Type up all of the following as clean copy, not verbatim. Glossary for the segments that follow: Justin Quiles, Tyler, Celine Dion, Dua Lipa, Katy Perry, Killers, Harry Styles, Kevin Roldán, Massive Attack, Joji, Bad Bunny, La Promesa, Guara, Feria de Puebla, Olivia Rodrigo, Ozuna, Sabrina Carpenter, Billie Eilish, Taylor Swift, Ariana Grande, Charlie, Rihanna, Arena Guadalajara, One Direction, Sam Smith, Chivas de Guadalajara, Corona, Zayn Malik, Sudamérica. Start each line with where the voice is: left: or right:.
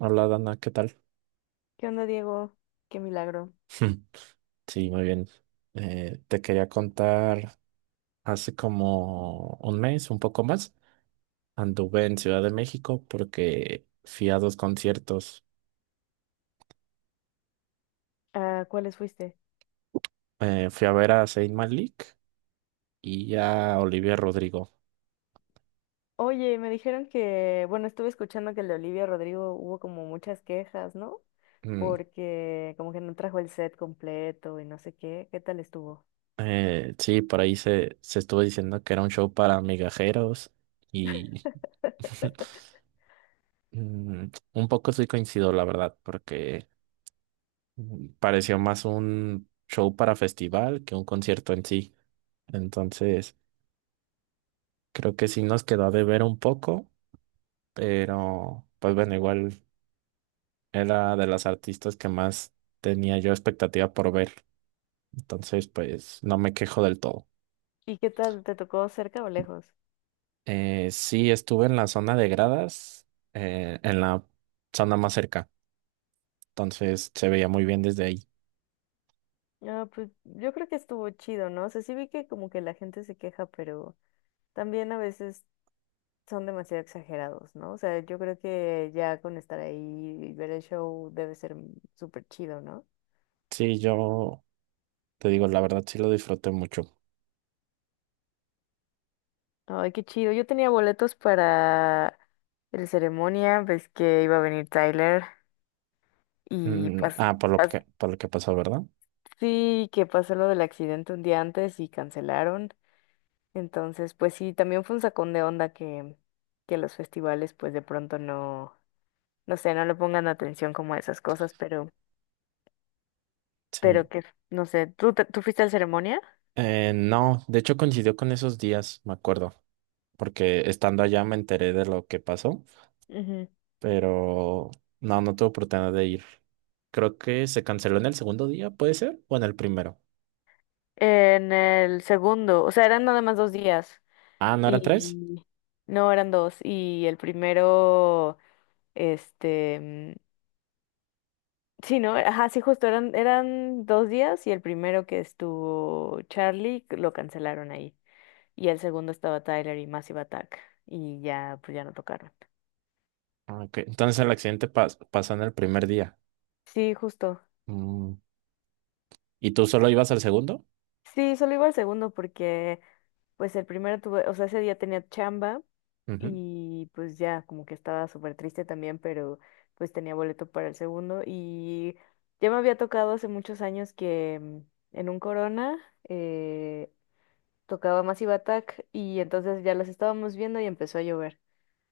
right: Hola Dana, ¿qué tal?
left: ¿Qué onda, Diego? Qué milagro.
right: Sí, muy bien. Te quería contar, hace como un mes, un poco más, anduve en Ciudad de México porque fui a dos conciertos.
left: ¿A cuáles fuiste?
right: Fui a ver a Zayn Malik y a Olivia Rodrigo.
left: Oye, me dijeron que, bueno, estuve escuchando que el de Olivia Rodrigo hubo como muchas quejas, ¿no?
right: Mm,
left: Porque como que no trajo el set completo y no sé qué. ¿Qué tal estuvo?
right: sí, por ahí se estuvo diciendo que era un show para migajeros y mm, un poco soy coincido, la verdad, porque pareció más un show para festival que un concierto en sí. Entonces, creo que sí nos quedó de ver un poco, pero pues bueno, igual era de las artistas que más tenía yo expectativa por ver. Entonces, pues no me quejo del todo.
left: ¿Y qué tal te tocó cerca o lejos?
right: Sí, estuve en la zona de gradas, en la zona más cerca. Entonces se veía muy bien desde ahí.
left: Ah, pues yo creo que estuvo chido, ¿no? O sea, sí vi que como que la gente se queja, pero también a veces son demasiado exagerados, ¿no? O sea, yo creo que ya con estar ahí y ver el show debe ser súper chido, ¿no?
right: Sí, yo te digo, la verdad sí lo disfruté mucho.
left: Ay, qué chido. Yo tenía boletos para el ceremonia, ves que iba a venir Tyler y pas,
right: Ah, por lo
left: pas-
right: que, por lo que pasó, ¿verdad?
left: sí, que pasó lo del accidente un día antes y cancelaron. Entonces, pues sí, también fue un sacón de onda que los festivales pues de pronto no sé, no le pongan atención como a esas cosas,
right: Sí.
left: pero que, no sé, ¿tú, tú fuiste al ceremonia?
right: No, de hecho coincidió con esos días, me acuerdo, porque estando allá me enteré de lo que pasó.
left: Ujú.
right: Pero no, no tuve oportunidad de ir. Creo que se canceló en el segundo día, ¿puede ser? ¿O en el primero?
left: En el segundo, o sea, eran nada más dos días.
right: Ah, ¿no eran tres?
left: Y no, eran dos. Y el primero, este, sí, ¿no? Ajá, sí, justo eran dos días y el primero que estuvo Charlie lo cancelaron ahí. Y el segundo estaba Tyler y Massive Attack. Y ya, pues ya no tocaron.
right: Ah, ok, entonces el accidente pasó en el primer día.
left: Sí, justo.
right: Mm, ¿Y tú solo ibas al segundo?
left: Sí, solo iba al segundo porque pues el primero tuve, o sea, ese día tenía chamba
right: Ujú.
left: y pues ya como que estaba súper triste también, pero pues tenía boleto para el segundo y ya me había tocado hace muchos años que en un Corona eh, tocaba Massive Attack y entonces ya los estábamos viendo y empezó a llover.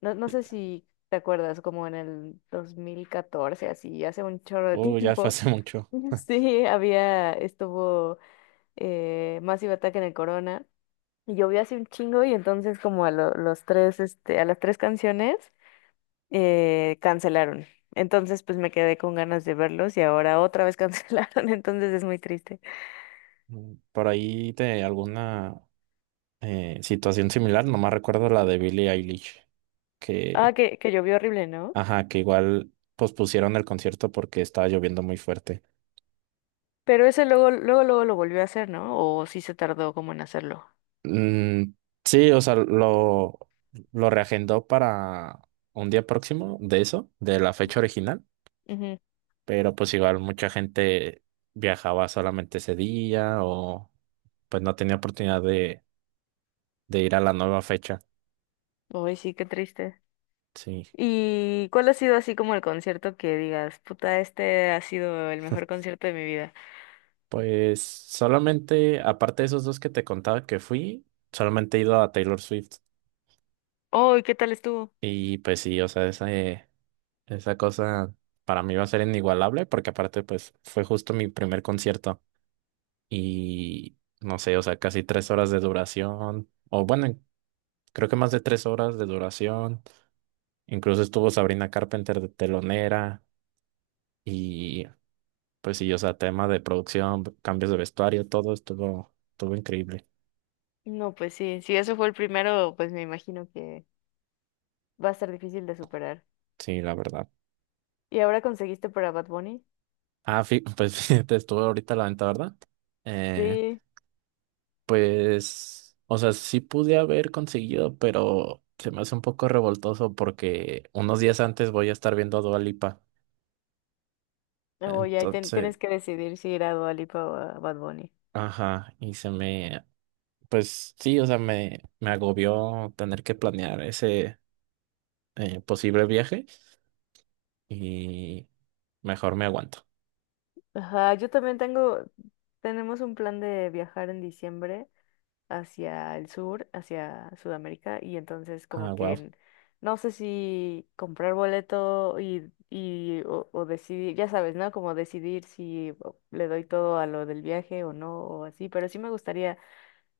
left: No, no
right: Y-
left: sé si te acuerdas, como en el 2014, así, hace un chorro de
right: Oh, ya fue
left: tiempo.
right: hace mucho.
left: Sí, había, estuvo Massive Attack en el Corona. Y llovió hace un chingo y entonces como a los 3, este, a las 3 canciones cancelaron. Entonces pues me quedé con ganas de verlos y ahora otra vez cancelaron, entonces es muy triste.
right: Por ahí de alguna situación similar, nomás recuerdo la de Billie Eilish,
left: Ah,
right: que,
left: que llovió horrible, ¿no?
right: ajá, que igual pospusieron el concierto porque estaba lloviendo muy fuerte.
left: Pero ese luego, luego, luego lo volvió a hacer, ¿no? O sí se tardó como en hacerlo.
right: Mm, sí, o sea, lo reagendó para un día próximo de eso, de la fecha original,
left: Ujú.
right: pero pues igual mucha gente viajaba solamente ese día o pues no tenía oportunidad de ir a la nueva fecha.
left: Ay, sí, qué triste.
right: Sí,
left: ¿Y cuál ha sido así como el concierto que digas, puta, este ha sido el mejor concierto de mi vida?
right: pues solamente, aparte de esos dos que te contaba que fui, solamente he ido a Taylor Swift
left: Ay, ¿qué tal estuvo?
right: y pues sí, o sea, esa, esa cosa para mí va a ser inigualable porque aparte pues fue justo mi primer concierto. Y no sé, o sea, casi 3 horas de duración, o bueno, creo que más de 3 horas de duración. Incluso estuvo Sabrina Carpenter de telonera y pues sí, o sea, tema de producción, cambios de vestuario, todo estuvo, estuvo increíble,
left: No, pues sí, si eso fue el primero, pues me imagino que va a estar difícil de superar.
right: sí, la verdad.
left: ¿Y ahora conseguiste para Bad Bunny?
right: Ah, pues fíjate, estuvo ahorita a la venta, ¿verdad? Eh,
left: Sí,
right: pues, o sea, sí pude haber conseguido, pero se me hace un poco revoltoso porque unos días antes voy a estar viendo a Dua Lipa.
left: o ya
right: Entonces,
left: tienes que decidir si ir a Dua Lipa o a Bad Bunny.
right: ajá, y se me, pues sí, o sea, me agobió tener que planear ese posible viaje y mejor me aguanto.
left: Ajá, tenemos un plan de viajar en diciembre hacia el sur, hacia Sudamérica, y entonces
right: Ah,
left: como que
right: wow.
left: no sé si comprar boleto o decidir, ya sabes, ¿no? Como decidir si o, le doy todo a lo del viaje o no, o así, pero sí me gustaría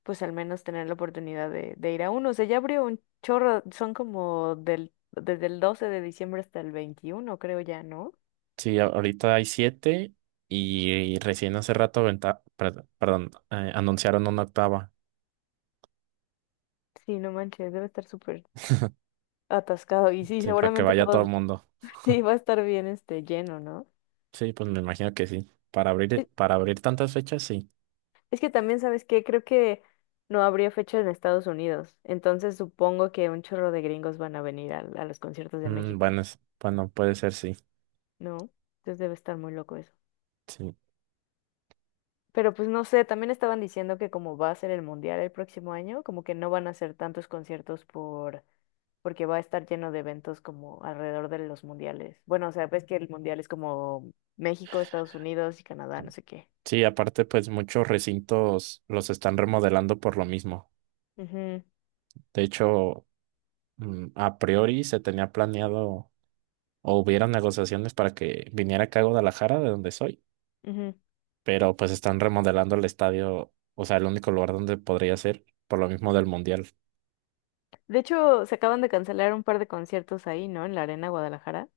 left: pues al menos tener la oportunidad de ir a uno. O sea, ya abrió un chorro, son como del, desde el 12 de diciembre hasta el 21 creo ya, ¿no?
right: Sí, ahorita hay siete y recién hace rato perdón, anunciaron una octava,
left: Sí, no manches, debe estar súper atascado. Y sí,
right: sí, para que
left: seguramente
right: vaya todo
left: todo
right: el mundo.
left: sí va a estar bien este lleno, ¿no?
right: Sí, pues me imagino que sí.
left: Es,
right: Para abrir tantas fechas, sí.
left: es que también, ¿sabes qué? Creo que no habría fecha en Estados Unidos. Entonces supongo que un chorro de gringos van a venir a los conciertos de México,
right: Bueno, bueno, puede ser, sí.
left: ¿no? Entonces debe estar muy loco eso.
right: Sí.
left: Pero pues no sé, también estaban diciendo que como va a ser el mundial el próximo año, como que no van a hacer tantos conciertos porque va a estar lleno de eventos como alrededor de los mundiales. Bueno, o sea, ves que el mundial es como México, Estados Unidos y Canadá, no sé qué.
right: Sí, aparte, pues muchos recintos los están remodelando por lo mismo.
left: Ujú,
right: De hecho, a priori se tenía planeado o hubieron negociaciones para que viniera acá a Guadalajara, de donde soy,
left: ujú.
right: pero pues están remodelando el estadio, o sea, el único lugar donde podría ser, por lo mismo del Mundial.
left: De hecho, se acaban de cancelar un par de conciertos ahí, ¿no? En la Arena Guadalajara.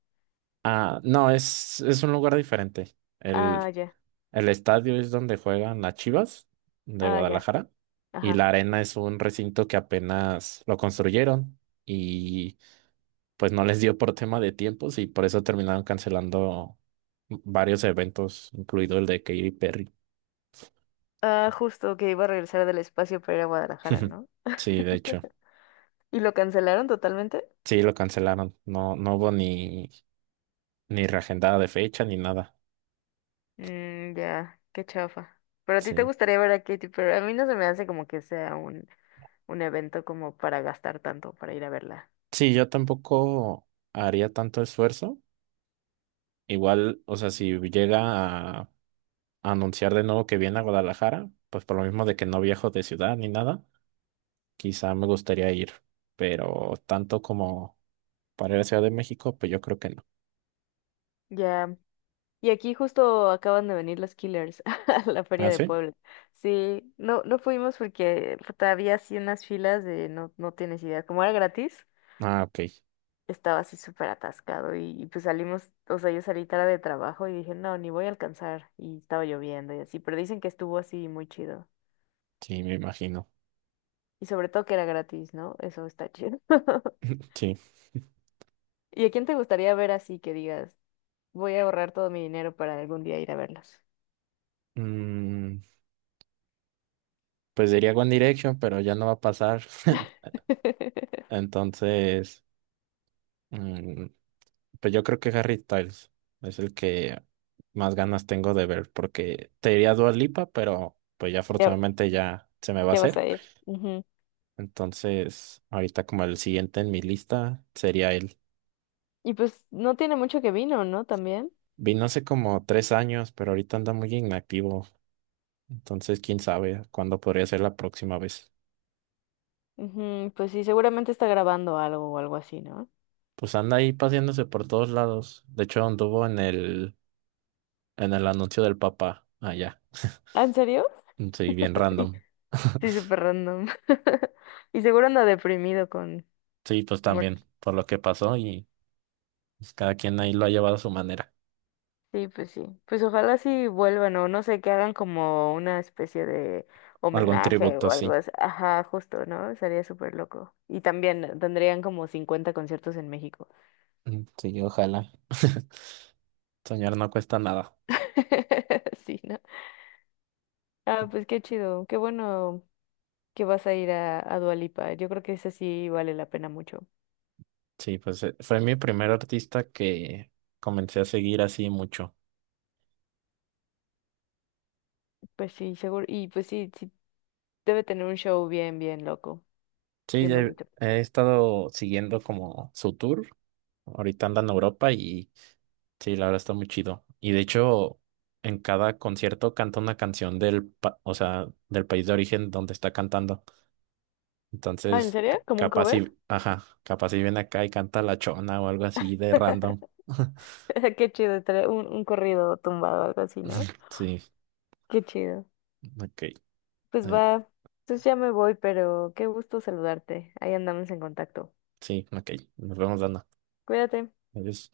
right: Ah, no, es un lugar diferente.
left: Ah,
right: El,
left: ya,
right: el estadio es donde juegan las Chivas de
left: ah, ya,
right: Guadalajara y
left: ajá.
right: la arena es un recinto que apenas lo construyeron, pues no les dio por tema de tiempos y por eso terminaron cancelando varios eventos, incluido el de Katy Perry.
left: Ah, justo que iba a regresar del espacio para ir a Guadalajara, ¿no?
right: Sí, de hecho,
left: ¿Y lo cancelaron totalmente?
right: sí lo cancelaron. No, no hubo ni, reagendada de fecha ni nada.
left: Mm, ya, qué chafa. Pero a ti te
right: Sí.
left: gustaría ver a Katy Perry. A mí no se me hace como que sea un evento como para gastar tanto, para ir a verla.
right: Sí, yo tampoco haría tanto esfuerzo. Igual, o sea, si llega a anunciar de nuevo que viene a Guadalajara, pues por lo mismo de que no viajo de ciudad ni nada, quizá me gustaría ir. Pero tanto como para ir a Ciudad de México, pues yo creo que no.
left: Ya. Y aquí justo acaban de venir los Killers a la Feria
right: ¿Ah,
left: de
right: sí?
left: Puebla. Sí, no fuimos porque puta, había así unas filas de no, no tienes idea. Como era gratis,
right: Ah, ok.
left: estaba así súper atascado y pues salimos, o sea, yo salí tarde de trabajo y dije, no, ni voy a alcanzar. Y estaba lloviendo y así, pero dicen que estuvo así muy chido.
right: Sí, me imagino.
left: Y sobre todo que era gratis, ¿no? Eso está chido.
right: Sí.
left: ¿Y a quién te gustaría ver así que digas, voy a ahorrar todo mi dinero para algún día ir a verlos?
right: Mm, pues diría One Direction, pero ya no va a pasar. Entonces, mm, pues yo creo que Harry Styles es el que más ganas tengo de ver, porque te diría Dua Lipa, pero pues ya
left: Ya,
right: afortunadamente ya se me va a
left: ya vas a
right: hacer.
left: ir. Ujú.
right: Entonces, ahorita como el siguiente en mi lista sería él.
left: Y pues no tiene mucho que vino, ¿no? También.
right: Vino hace como 3 años, pero ahorita anda muy inactivo. Entonces, quién sabe cuándo podría ser la próxima vez.
left: Ujú, pues sí, seguramente está grabando algo o algo así, ¿no?
right: Pues anda ahí paseándose por todos lados. De hecho, anduvo en el anuncio del Papa allá.
left: ¿Ah, ¿en serio?
right: Sí, bien
left: Y-
right: random.
left: Sí, súper random. Y seguro anda deprimido con...
right: Sí, pues
left: muerte.
right: también, por lo que pasó y pues, cada quien ahí lo ha llevado a su manera.
left: Sí. Pues ojalá sí vuelvan o no sé, que hagan como una especie de
right: Algún
left: homenaje
right: tributo,
left: o algo
right: sí.
left: así. Ajá, justo, ¿no? Sería súper loco. Y también tendrían como 50 conciertos en México.
right: Sí, ojalá. Soñar no cuesta nada.
left: Sí, ¿no? Ah, pues qué chido. Qué bueno que vas a ir a Dua Lipa. Yo creo que ese sí vale la pena mucho.
right: Sí, pues fue mi primer artista que comencé a seguir así mucho.
left: Pues sí, seguro. Y pues sí, debe tener un show bien, bien loco.
right: Sí,
left: Bien
right: ya he,
left: bonito.
right: he estado siguiendo como su tour. Ahorita anda en Europa y sí, la verdad está muy chido. Y de hecho, en cada concierto canta una canción o sea, del país de origen donde está cantando.
left: Ah, ¿en
right: Entonces,
left: serio? ¿Como un
right: capaz
left: cover?
right: si, ajá, capaz si viene acá y canta La Chona o algo así de random.
left: Qué chido, estaría un corrido tumbado, algo así, ¿no?
right: Sí,
left: Qué chido.
right: ok.
left: Pues
right: eh,
left: va, entonces ya me voy, pero qué gusto saludarte. Ahí andamos en contacto.
right: sí, ok. Nos vemos dando.
left: Cuídate.
right: Adiós.